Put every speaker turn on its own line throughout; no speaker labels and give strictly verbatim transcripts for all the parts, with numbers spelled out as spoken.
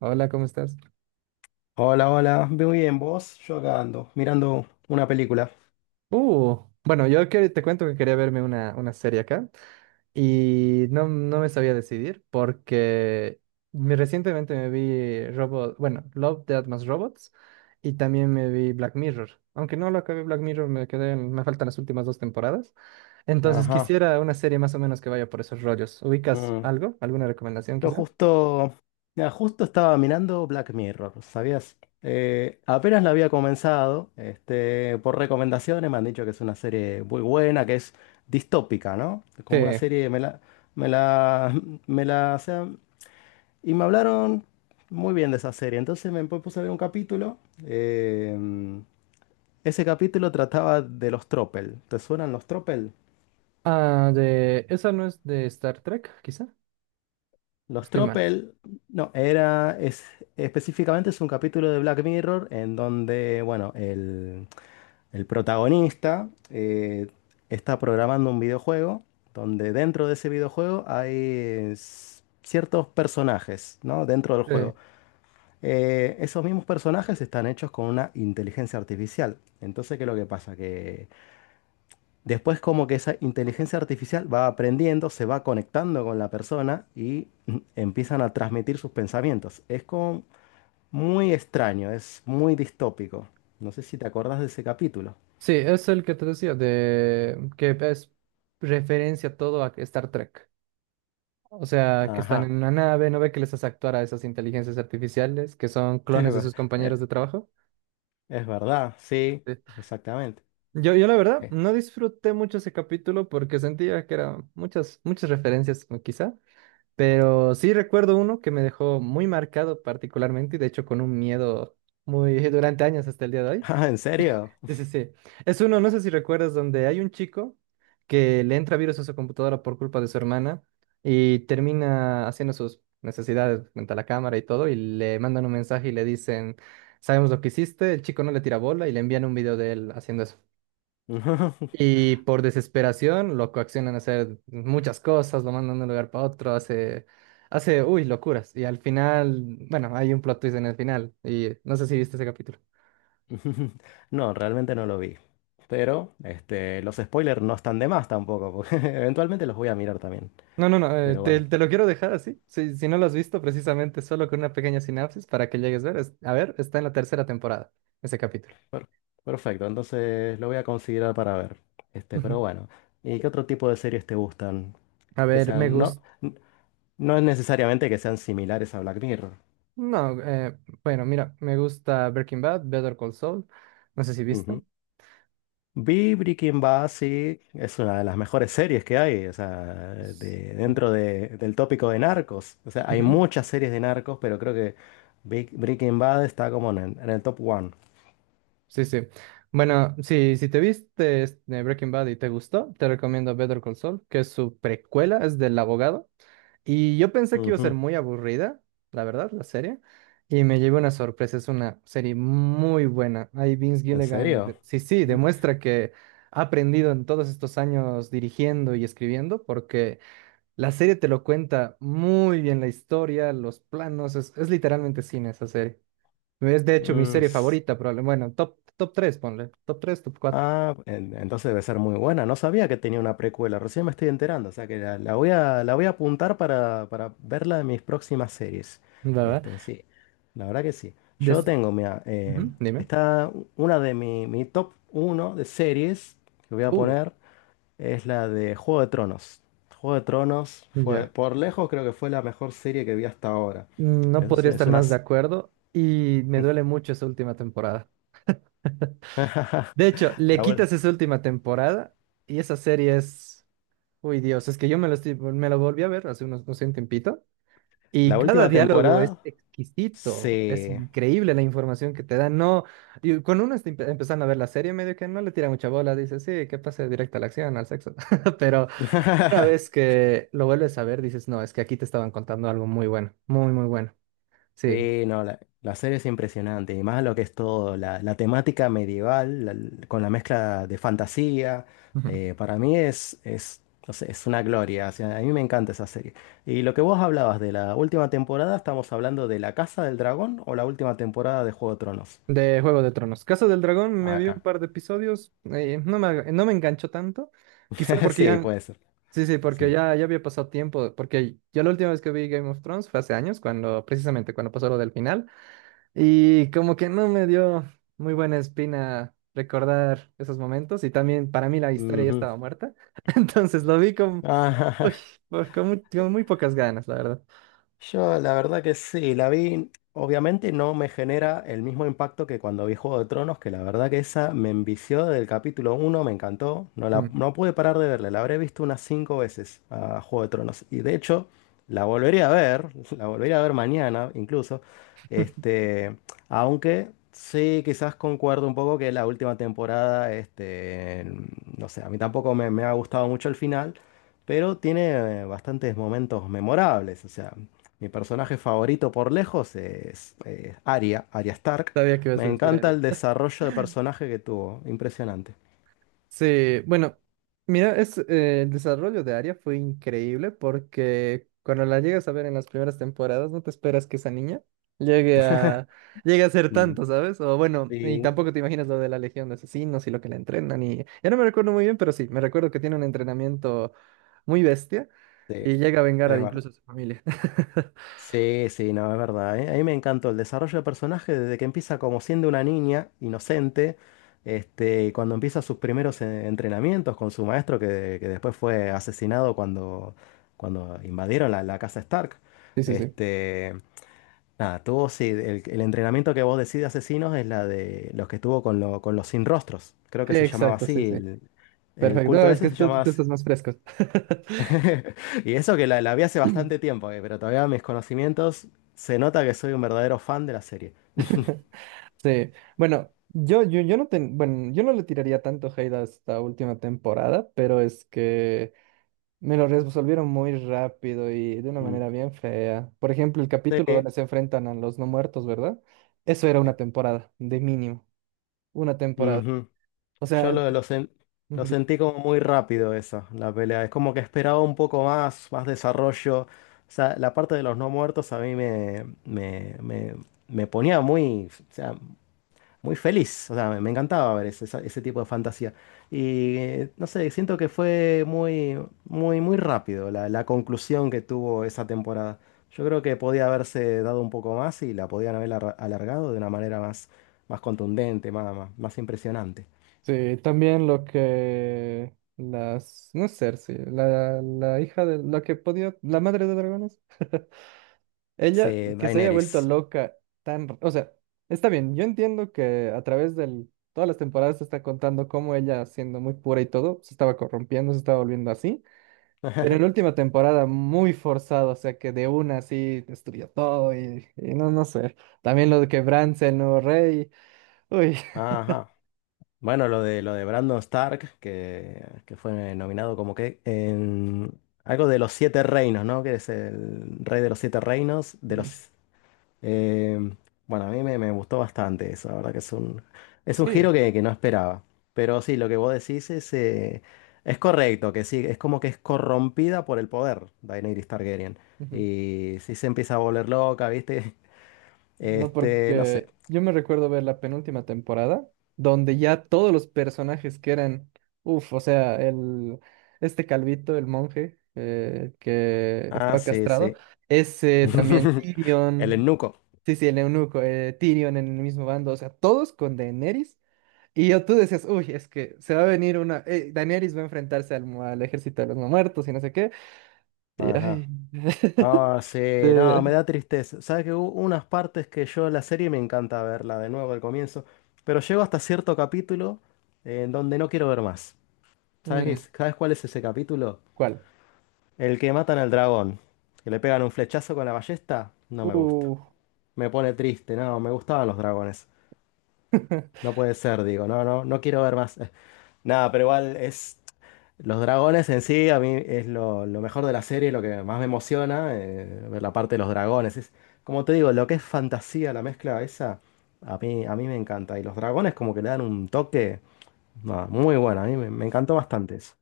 Hola, ¿cómo estás?
Hola, hola, muy bien, vos, yo acá ando, mirando una película.
Uh, bueno, yo que- te cuento que quería verme una, una serie acá y no, no me sabía decidir porque me- recientemente me vi Robot, bueno, Love, Death más Robots y también me vi Black Mirror. Aunque no lo acabé Black Mirror, me quedé, en- me faltan las últimas dos temporadas. Entonces
Ajá.
quisiera una serie más o menos que vaya por esos rollos. ¿Ubicas
Mm.
algo? ¿Alguna recomendación
Yo
quizá?
justo, mira, justo estaba mirando Black Mirror, ¿sabías? Eh, apenas la había comenzado, este, por recomendaciones me han dicho que es una serie muy buena, que es distópica, ¿no? Como una
Sí.
serie, me la, me la, me la, o sea, y me hablaron muy bien de esa serie, entonces me puse a ver un capítulo. em, ese capítulo trataba de los tropel. ¿Te suenan los tropel?
Ah, de... ¿Esa no es de Star Trek, quizá?
Los
Estoy mal.
Tropel, no, era es, específicamente es un capítulo de Black Mirror en donde, bueno, el, el protagonista eh, está programando un videojuego donde dentro de ese videojuego hay s- ciertos personajes, ¿no? Dentro del
Sí.
juego. Eh, esos mismos personajes están hechos con una inteligencia artificial. Entonces, ¿qué es lo que pasa? Que después como que esa inteligencia artificial va aprendiendo, se va conectando con la persona y mm, empiezan a transmitir sus pensamientos. Es como muy extraño, es muy distópico. No sé si te acordás de ese capítulo.
Sí, es el que te decía, de que es referencia todo a Star Trek. O sea, que están en
Ajá,
una nave, no ve que les hace actuar a esas inteligencias artificiales que son
es
clones de
ver-
sus
eh,
compañeros de trabajo.
es verdad, sí,
Sí.
exactamente.
Yo, yo la verdad
Eh,
no disfruté mucho ese capítulo porque sentía que eran muchas, muchas referencias o quizá, pero sí recuerdo uno que me dejó muy marcado particularmente y de hecho con un miedo muy durante años hasta el día de hoy.
Ah, ¿en serio?
Sí, sí, sí. Es uno, no sé si recuerdas, donde hay un chico que le entra virus a su computadora por culpa de su hermana y termina haciendo sus necesidades frente a la cámara y todo, y le mandan un mensaje y le dicen, sabemos lo que hiciste, el chico no le tira bola y le envían un video de él haciendo eso. Y por desesperación lo coaccionan a hacer muchas cosas, lo mandan de un lugar para otro, hace, hace, uy, locuras. Y al final, bueno, hay un plot twist en el final, y no sé si viste ese capítulo.
No, realmente no lo vi. Pero este, los spoilers no están de más tampoco, porque eventualmente los voy a mirar también.
No, no, no, eh,
Pero
te,
bueno.
te lo quiero dejar así. Si, si no lo has visto, precisamente solo con una pequeña sinapsis para que llegues a ver. Es- a ver, está en la tercera temporada, ese capítulo.
Per- Perfecto, entonces lo voy a considerar para ver. Este,
Ujú.
pero bueno, ¿y qué otro tipo de series te gustan?
A
Que
ver, me
sean, no,
gusta.
n- no es necesariamente que sean similares a Black Mirror.
No, eh, bueno, mira, me gusta Breaking Bad, Better Call Saul. No sé si viste.
Ujú. Vi Breaking Bad, sí, es una de las mejores series que hay, o sea,
S-
de, dentro de- del tópico de narcos. O sea, hay
Ujú.
muchas series de narcos, pero creo que Big- Breaking Bad está como en el, en el top one.
Sí, sí. Bueno, sí, si te viste este, Breaking Bad y te gustó, te recomiendo Better Call Saul, que es su precuela, es del abogado. Y yo pensé que iba a ser
Ujú.
muy aburrida, la verdad, la serie. Y me llevé una sorpresa, es una serie muy buena. Ahí Vince
¿En
Gilligan,
serio?
de- sí, sí,
Mm,
demuestra que ha aprendido en todos estos años dirigiendo y escribiendo, porque la serie te lo cuenta muy bien la historia, los planos, es, es literalmente cine esa serie. Es de hecho mi
mm,
serie favorita, probablemente. Bueno, top, top tres ponle. Top tres top cuatro
Ah, en- entonces debe ser muy buena. No sabía que tenía una precuela, recién me estoy enterando. O sea que la, la voy a, la voy a apuntar para, para verla en mis próximas series.
¿verdad?
Este, sí, la verdad que sí. Yo
Des-
tengo, mira, eh,
Ujú, dime.
está una de mi, mi top uno de series que voy a
Uh,
poner, es la de Juego de Tronos. Juego de Tronos fue,
ya.
por lejos, creo que fue la mejor serie que vi hasta ahora.
No
Eso
podría
sí, es
estar
una,
más de acuerdo y me duele mucho esa última temporada. De hecho, le
la, ul-
quitas esa última temporada y esa serie es... Uy, Dios, es que yo me lo, estoy- me lo volví a ver hace unos, no sé, un tiempito
la
y cada
última
diálogo es
temporada,
exquisito, es
sí.
increíble la información que te dan. No, y cuando uno está empe- empezando a ver la serie, medio que no le tira mucha bola, dice, sí, que pase directa a la acción, al sexo. Pero una vez que lo vuelves a ver, dices, no, es que aquí te estaban contando algo muy bueno, muy, muy bueno. Sí.
Sí, no, la, la serie es impresionante, y más lo que es todo, la, la temática medieval, la- con la mezcla de fantasía, eh, para mí es, es, no sé, es una gloria, o sea, a mí me encanta esa serie. Y lo que vos hablabas de la última temporada, ¿estamos hablando de La Casa del Dragón o la última temporada de Juego de Tronos?
De Juego de Tronos. Casa del Dragón me vi un
Acá.
par de episodios, eh, no me, aga- no me enganchó tanto, quizá porque
Sí,
ya,
puede ser,
sí, sí, porque
sí.
ya, ya había pasado tiempo, porque yo la última vez que vi Game of Thrones fue hace años, cuando, precisamente cuando pasó lo del final, y como que no me dio muy buena espina recordar esos momentos, y también para mí la historia ya
Ujú.
estaba muerta, entonces lo vi con, uy, por- con, muy, con muy pocas ganas, la verdad.
Yo la verdad que sí, la vi, obviamente no me genera el mismo impacto que cuando vi Juego de Tronos, que la verdad que esa me envició del capítulo uno, me encantó, no,
Mm.
la, no pude parar de verla, la habré visto unas cinco veces a Juego de Tronos y de hecho la volvería a ver, la volvería a ver mañana incluso, este, aunque sí quizás concuerdo un poco que la última temporada, este, no sé, a mí tampoco me me ha gustado mucho el final pero tiene eh, bastantes momentos memorables. O sea, mi personaje favorito por lejos es eh, Arya, Arya Stark.
Sabía que ibas a
Me
decir
encanta
Ariel.
el desarrollo de personaje que tuvo, impresionante.
Sí, bueno, mira, es, eh, el desarrollo de Arya fue increíble porque cuando la llegas a ver en las primeras temporadas, no te esperas que esa niña llegue a, llegue a ser
Mm,
tanto, ¿sabes? O bueno, y
sí,
tampoco te imaginas lo de la Legión de Asesinos y lo que la entrenan y ya no me recuerdo muy bien, pero sí, me recuerdo que tiene un entrenamiento muy bestia
sí,
y llega a vengar a
es verdad.
incluso a su familia.
Sí, sí, no, es verdad. ¿Eh? A mí me encantó el desarrollo de personaje desde que empieza como siendo una niña inocente, este, y cuando empieza sus primeros eh, entrenamientos con su maestro que, que después fue asesinado cuando, cuando invadieron la, la casa Stark.
Sí, sí, sí.
Este, nada, tuvo, sí, el, el entrenamiento que vos decís de asesinos es la de los que estuvo con, lo- con los sin rostros. Creo que se llamaba
Exacto, sí,
así.
sí.
El, el
Perfecto. No,
culto
es
ese
que
se
tú,
llamaba
tú
así.
estás más fresco.
Y eso que la, la vi hace bastante tiempo, eh, pero todavía mis conocimientos se nota que soy un verdadero fan de la serie.
Sí, bueno, yo, yo, yo no ten- bueno, yo no le tiraría tanto hate a esta última temporada, pero es que me lo resolvieron muy rápido y de una
Mm.
manera bien fea. Por ejemplo, el
Sí,
capítulo
eh,
donde se enfrentan a los no muertos, ¿verdad? Eso era una temporada, de mínimo, una temporada.
ujú.
O
Yo
sea,
lo, lo sen- lo
digo,
sentí como muy rápido eso, la pelea. Es como que esperaba un poco más, más desarrollo. O sea, la parte de los no muertos a mí me, me, me, me ponía muy... o sea, muy feliz. O sea, me, me encantaba ver ese, esa- ese tipo de fantasía. Y eh, no sé, siento que fue muy, muy, muy rápido la, la conclusión que tuvo esa temporada. Yo creo que podía haberse dado un poco más y la podían haber arra- alargado de una manera más, más contundente, más, más, más impresionante.
sí, también lo que las, no es Cersei, la, la hija de, la que podía, la madre de dragones. Ella
Sí,
que se haya vuelto
Daenerys.
loca tan, r- o sea, está bien, yo entiendo que a través de todas las temporadas se está contando cómo ella, siendo muy pura y todo, se estaba corrompiendo, se estaba volviendo así, pero en la última temporada muy forzado, o sea, que de una así destruyó todo y, y no, no sé, también lo de que Bran sea el nuevo rey, uy.
Ajá. Bueno, lo de lo de Brandon Stark, que, que fue nominado como que en algo de los siete reinos, ¿no? Que es el rey de los siete reinos, de
Ujú,
los. Eh, bueno, a mí me, me gustó bastante eso, la verdad que es un, es un giro
sí,
que, que no esperaba. Pero sí, lo que vos decís es, eh, es correcto, que sí, es como que es corrompida por el poder Daenerys Targaryen.
ujú.
Y sí se empieza a volver loca, ¿viste?
No,
Este, no sé.
porque yo me recuerdo ver la penúltima temporada, donde ya todos los personajes que eran, uff, o sea, el, este calvito, el monje eh, que
Ah,
estaba
sí,
castrado,
sí.
ese también
El
Tyrion,
eunuco.
sí, sí, el eunuco, eh, Tyrion en el mismo bando, o sea, todos con Daenerys. Y yo tú decías, uy, es que se va a venir una, eh, Daenerys va a enfrentarse al, mu- al ejército de los no muertos y no sé qué. Y ay,
Ajá. Ah, sí, no,
de-
me da tristeza. Sabes que hubo unas partes que yo la serie me encanta verla de nuevo al comienzo, pero llego hasta cierto capítulo eh, en donde no quiero ver más. ¿Sabes qué
mm,
es- ¿Sabes cuál es ese capítulo?
¿cuál?
El que matan al dragón, que le pegan un flechazo con la ballesta, no me gusta.
Uf.
Me pone triste, no, me gustaban los dragones. No puede ser, digo, no, no, no quiero ver más. Nada, pero igual es. Los dragones en sí, a mí es lo, lo mejor de la serie, lo que más me emociona, eh, ver la parte de los dragones. Es, como te digo, lo que es fantasía, la mezcla esa, a mí, a mí me encanta. Y los dragones como que le dan un toque nada, muy bueno, a mí me, me encantó bastante eso.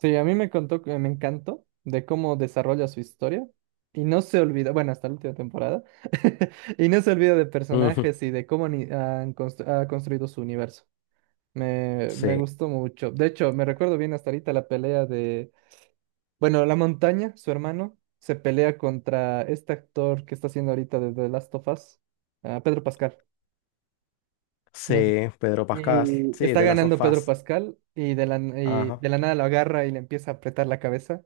Sí, a mí me contó, que me encantó de cómo desarrolla su historia y no se olvida, bueno, hasta la última temporada, y no se olvida de
Ujú,
personajes y de cómo ni- han constru- ha construido su universo. Me, me
sí,
gustó mucho. De hecho, me recuerdo bien hasta ahorita la pelea de, bueno, La Montaña, su hermano, se pelea contra este actor que está haciendo ahorita de The Last of Us, ah, Pedro Pascal. ¿No?
sí, Pedro Pascal,
Y
sí,
está
de las
ganando
of
Pedro
Us.
Pascal y de la, y
Ajá.
de la nada lo agarra y le empieza a apretar la cabeza.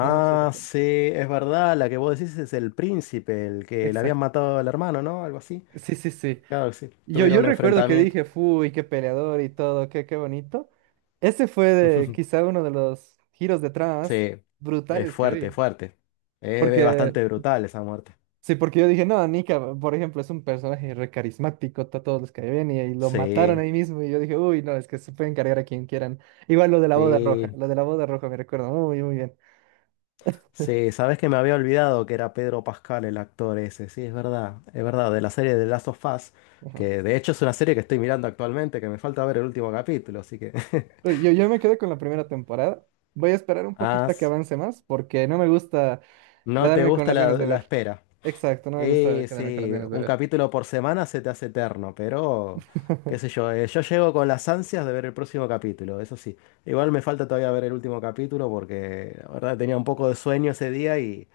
No sé si recuerdas.
sí, es verdad, la que vos decís es el príncipe, el que le habían
Exacto.
matado al hermano, ¿no? Algo así.
Sí, sí, sí.
Claro, que sí,
Yo,
tuvieron
yo
un
recuerdo que
enfrentamiento.
dije, uy, qué peleador y todo, qué, qué bonito. Ese fue de- quizá uno de los giros de trama más
Sí, es
brutales que
fuerte,
vi.
fuerte. Es
Porque,
bastante brutal esa muerte.
sí, porque yo dije, no, Nika, por ejemplo, es un personaje re carismático, to- todos los que ven y, y lo mataron
Sí,
ahí mismo. Y yo dije, uy, no, es que se pueden cargar a quien quieran. Igual lo de la boda roja,
sí,
lo de la boda roja me recuerdo, muy, muy bien.
sí. Sabes que me había olvidado que era Pedro Pascal el actor ese. Sí, es verdad, es verdad. De la serie de Last of Us,
Ajá.
que de hecho es una serie que estoy mirando actualmente, que me falta ver el último capítulo, así que.
Uy, Yo, yo me quedé con la primera temporada. Voy a esperar un
Ah,
poquito a que
s-
avance más porque no me gusta
no te
quedarme con
gusta
las
la,
ganas de
la
ver.
espera.
Exacto, no me gusta
Eh,
quedarme con las
sí,
ganas de
un
ver.
capítulo por semana se te hace eterno, pero qué sé yo, eh, yo llego con las ansias de ver el próximo capítulo, eso sí. Igual me falta todavía ver el último capítulo porque la verdad tenía un poco de sueño ese día y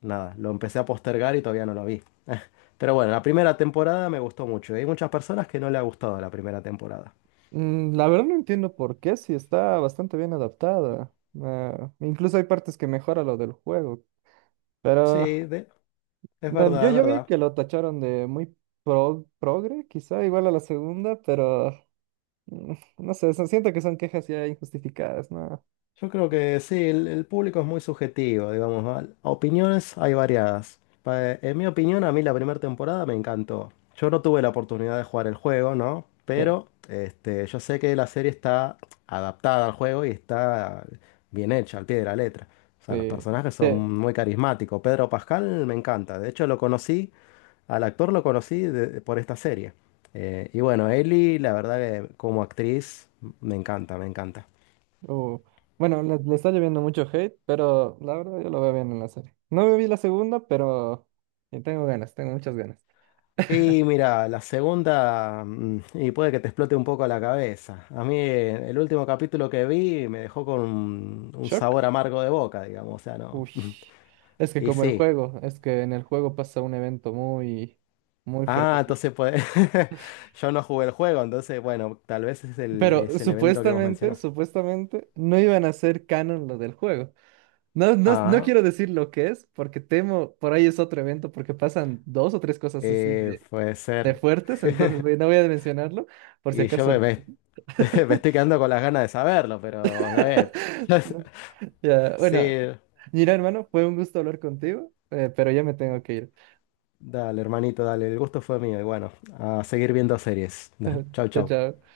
nada, lo empecé a postergar y todavía no lo vi. Pero bueno, la primera temporada me gustó mucho. Hay muchas personas que no le ha gustado la primera temporada.
Mm, la verdad no entiendo por qué, si está bastante bien adaptada. Ah, incluso hay partes que mejora lo del juego. Pero
Sí, de- es
del-
verdad,
yo,
es
yo vi
verdad.
que lo tacharon de muy pro- progre, quizá igual a la segunda, pero mm, no sé, son- siento que son quejas ya injustificadas, ¿no?
Yo creo que sí, el, el público es muy subjetivo, digamos, ¿va? Opiniones hay variadas. Pa- En mi opinión, a mí la primera temporada me encantó. Yo no tuve la oportunidad de jugar el juego, ¿no?
Sí,
Pero este, yo sé que la serie está adaptada al juego y está bien hecha, al pie de la letra. O sea, los
sí.
personajes son
Sí,
muy carismáticos. Pedro Pascal me encanta. De hecho, lo conocí, al actor lo conocí de- por esta serie. Eh, y bueno, Ellie, la verdad que como actriz, me encanta, me encanta.
uh, bueno, le, le está lloviendo mucho hate, pero la verdad yo lo veo bien en la serie. No me vi la segunda, pero eh, tengo ganas, tengo muchas ganas.
Y mira, la segunda, mm, y puede que te explote un poco la cabeza. A mí eh, el último capítulo que vi me dejó con un, un
Shock.
sabor amargo de boca, digamos, o sea, no.
Uy, es que
Y
como el
sí.
juego, es que en el juego pasa un evento muy, muy
Ah,
fuertecito.
entonces pues yo no jugué el juego, entonces bueno, tal vez es el,
Pero
es el evento que vos
supuestamente,
mencionás.
supuestamente, no iban a hacer canon lo del juego. No, no, no
Ah,
quiero decir lo que es, porque temo, por ahí es otro evento, porque pasan dos o tres cosas así
eh,
de,
puede
de
ser.
fuertes, entonces voy- no voy a mencionarlo, por si
Y yo
acaso.
me, me- Me estoy quedando con las ganas de saberlo, pero a ver.
No. Ya, bueno,
Sí.
mira, hermano, fue un gusto hablar contigo, eh, pero ya me tengo que ir.
Dale, hermanito, dale. El gusto fue mío. Y bueno, a seguir viendo series. Chau,
Chao,
chau.
chao.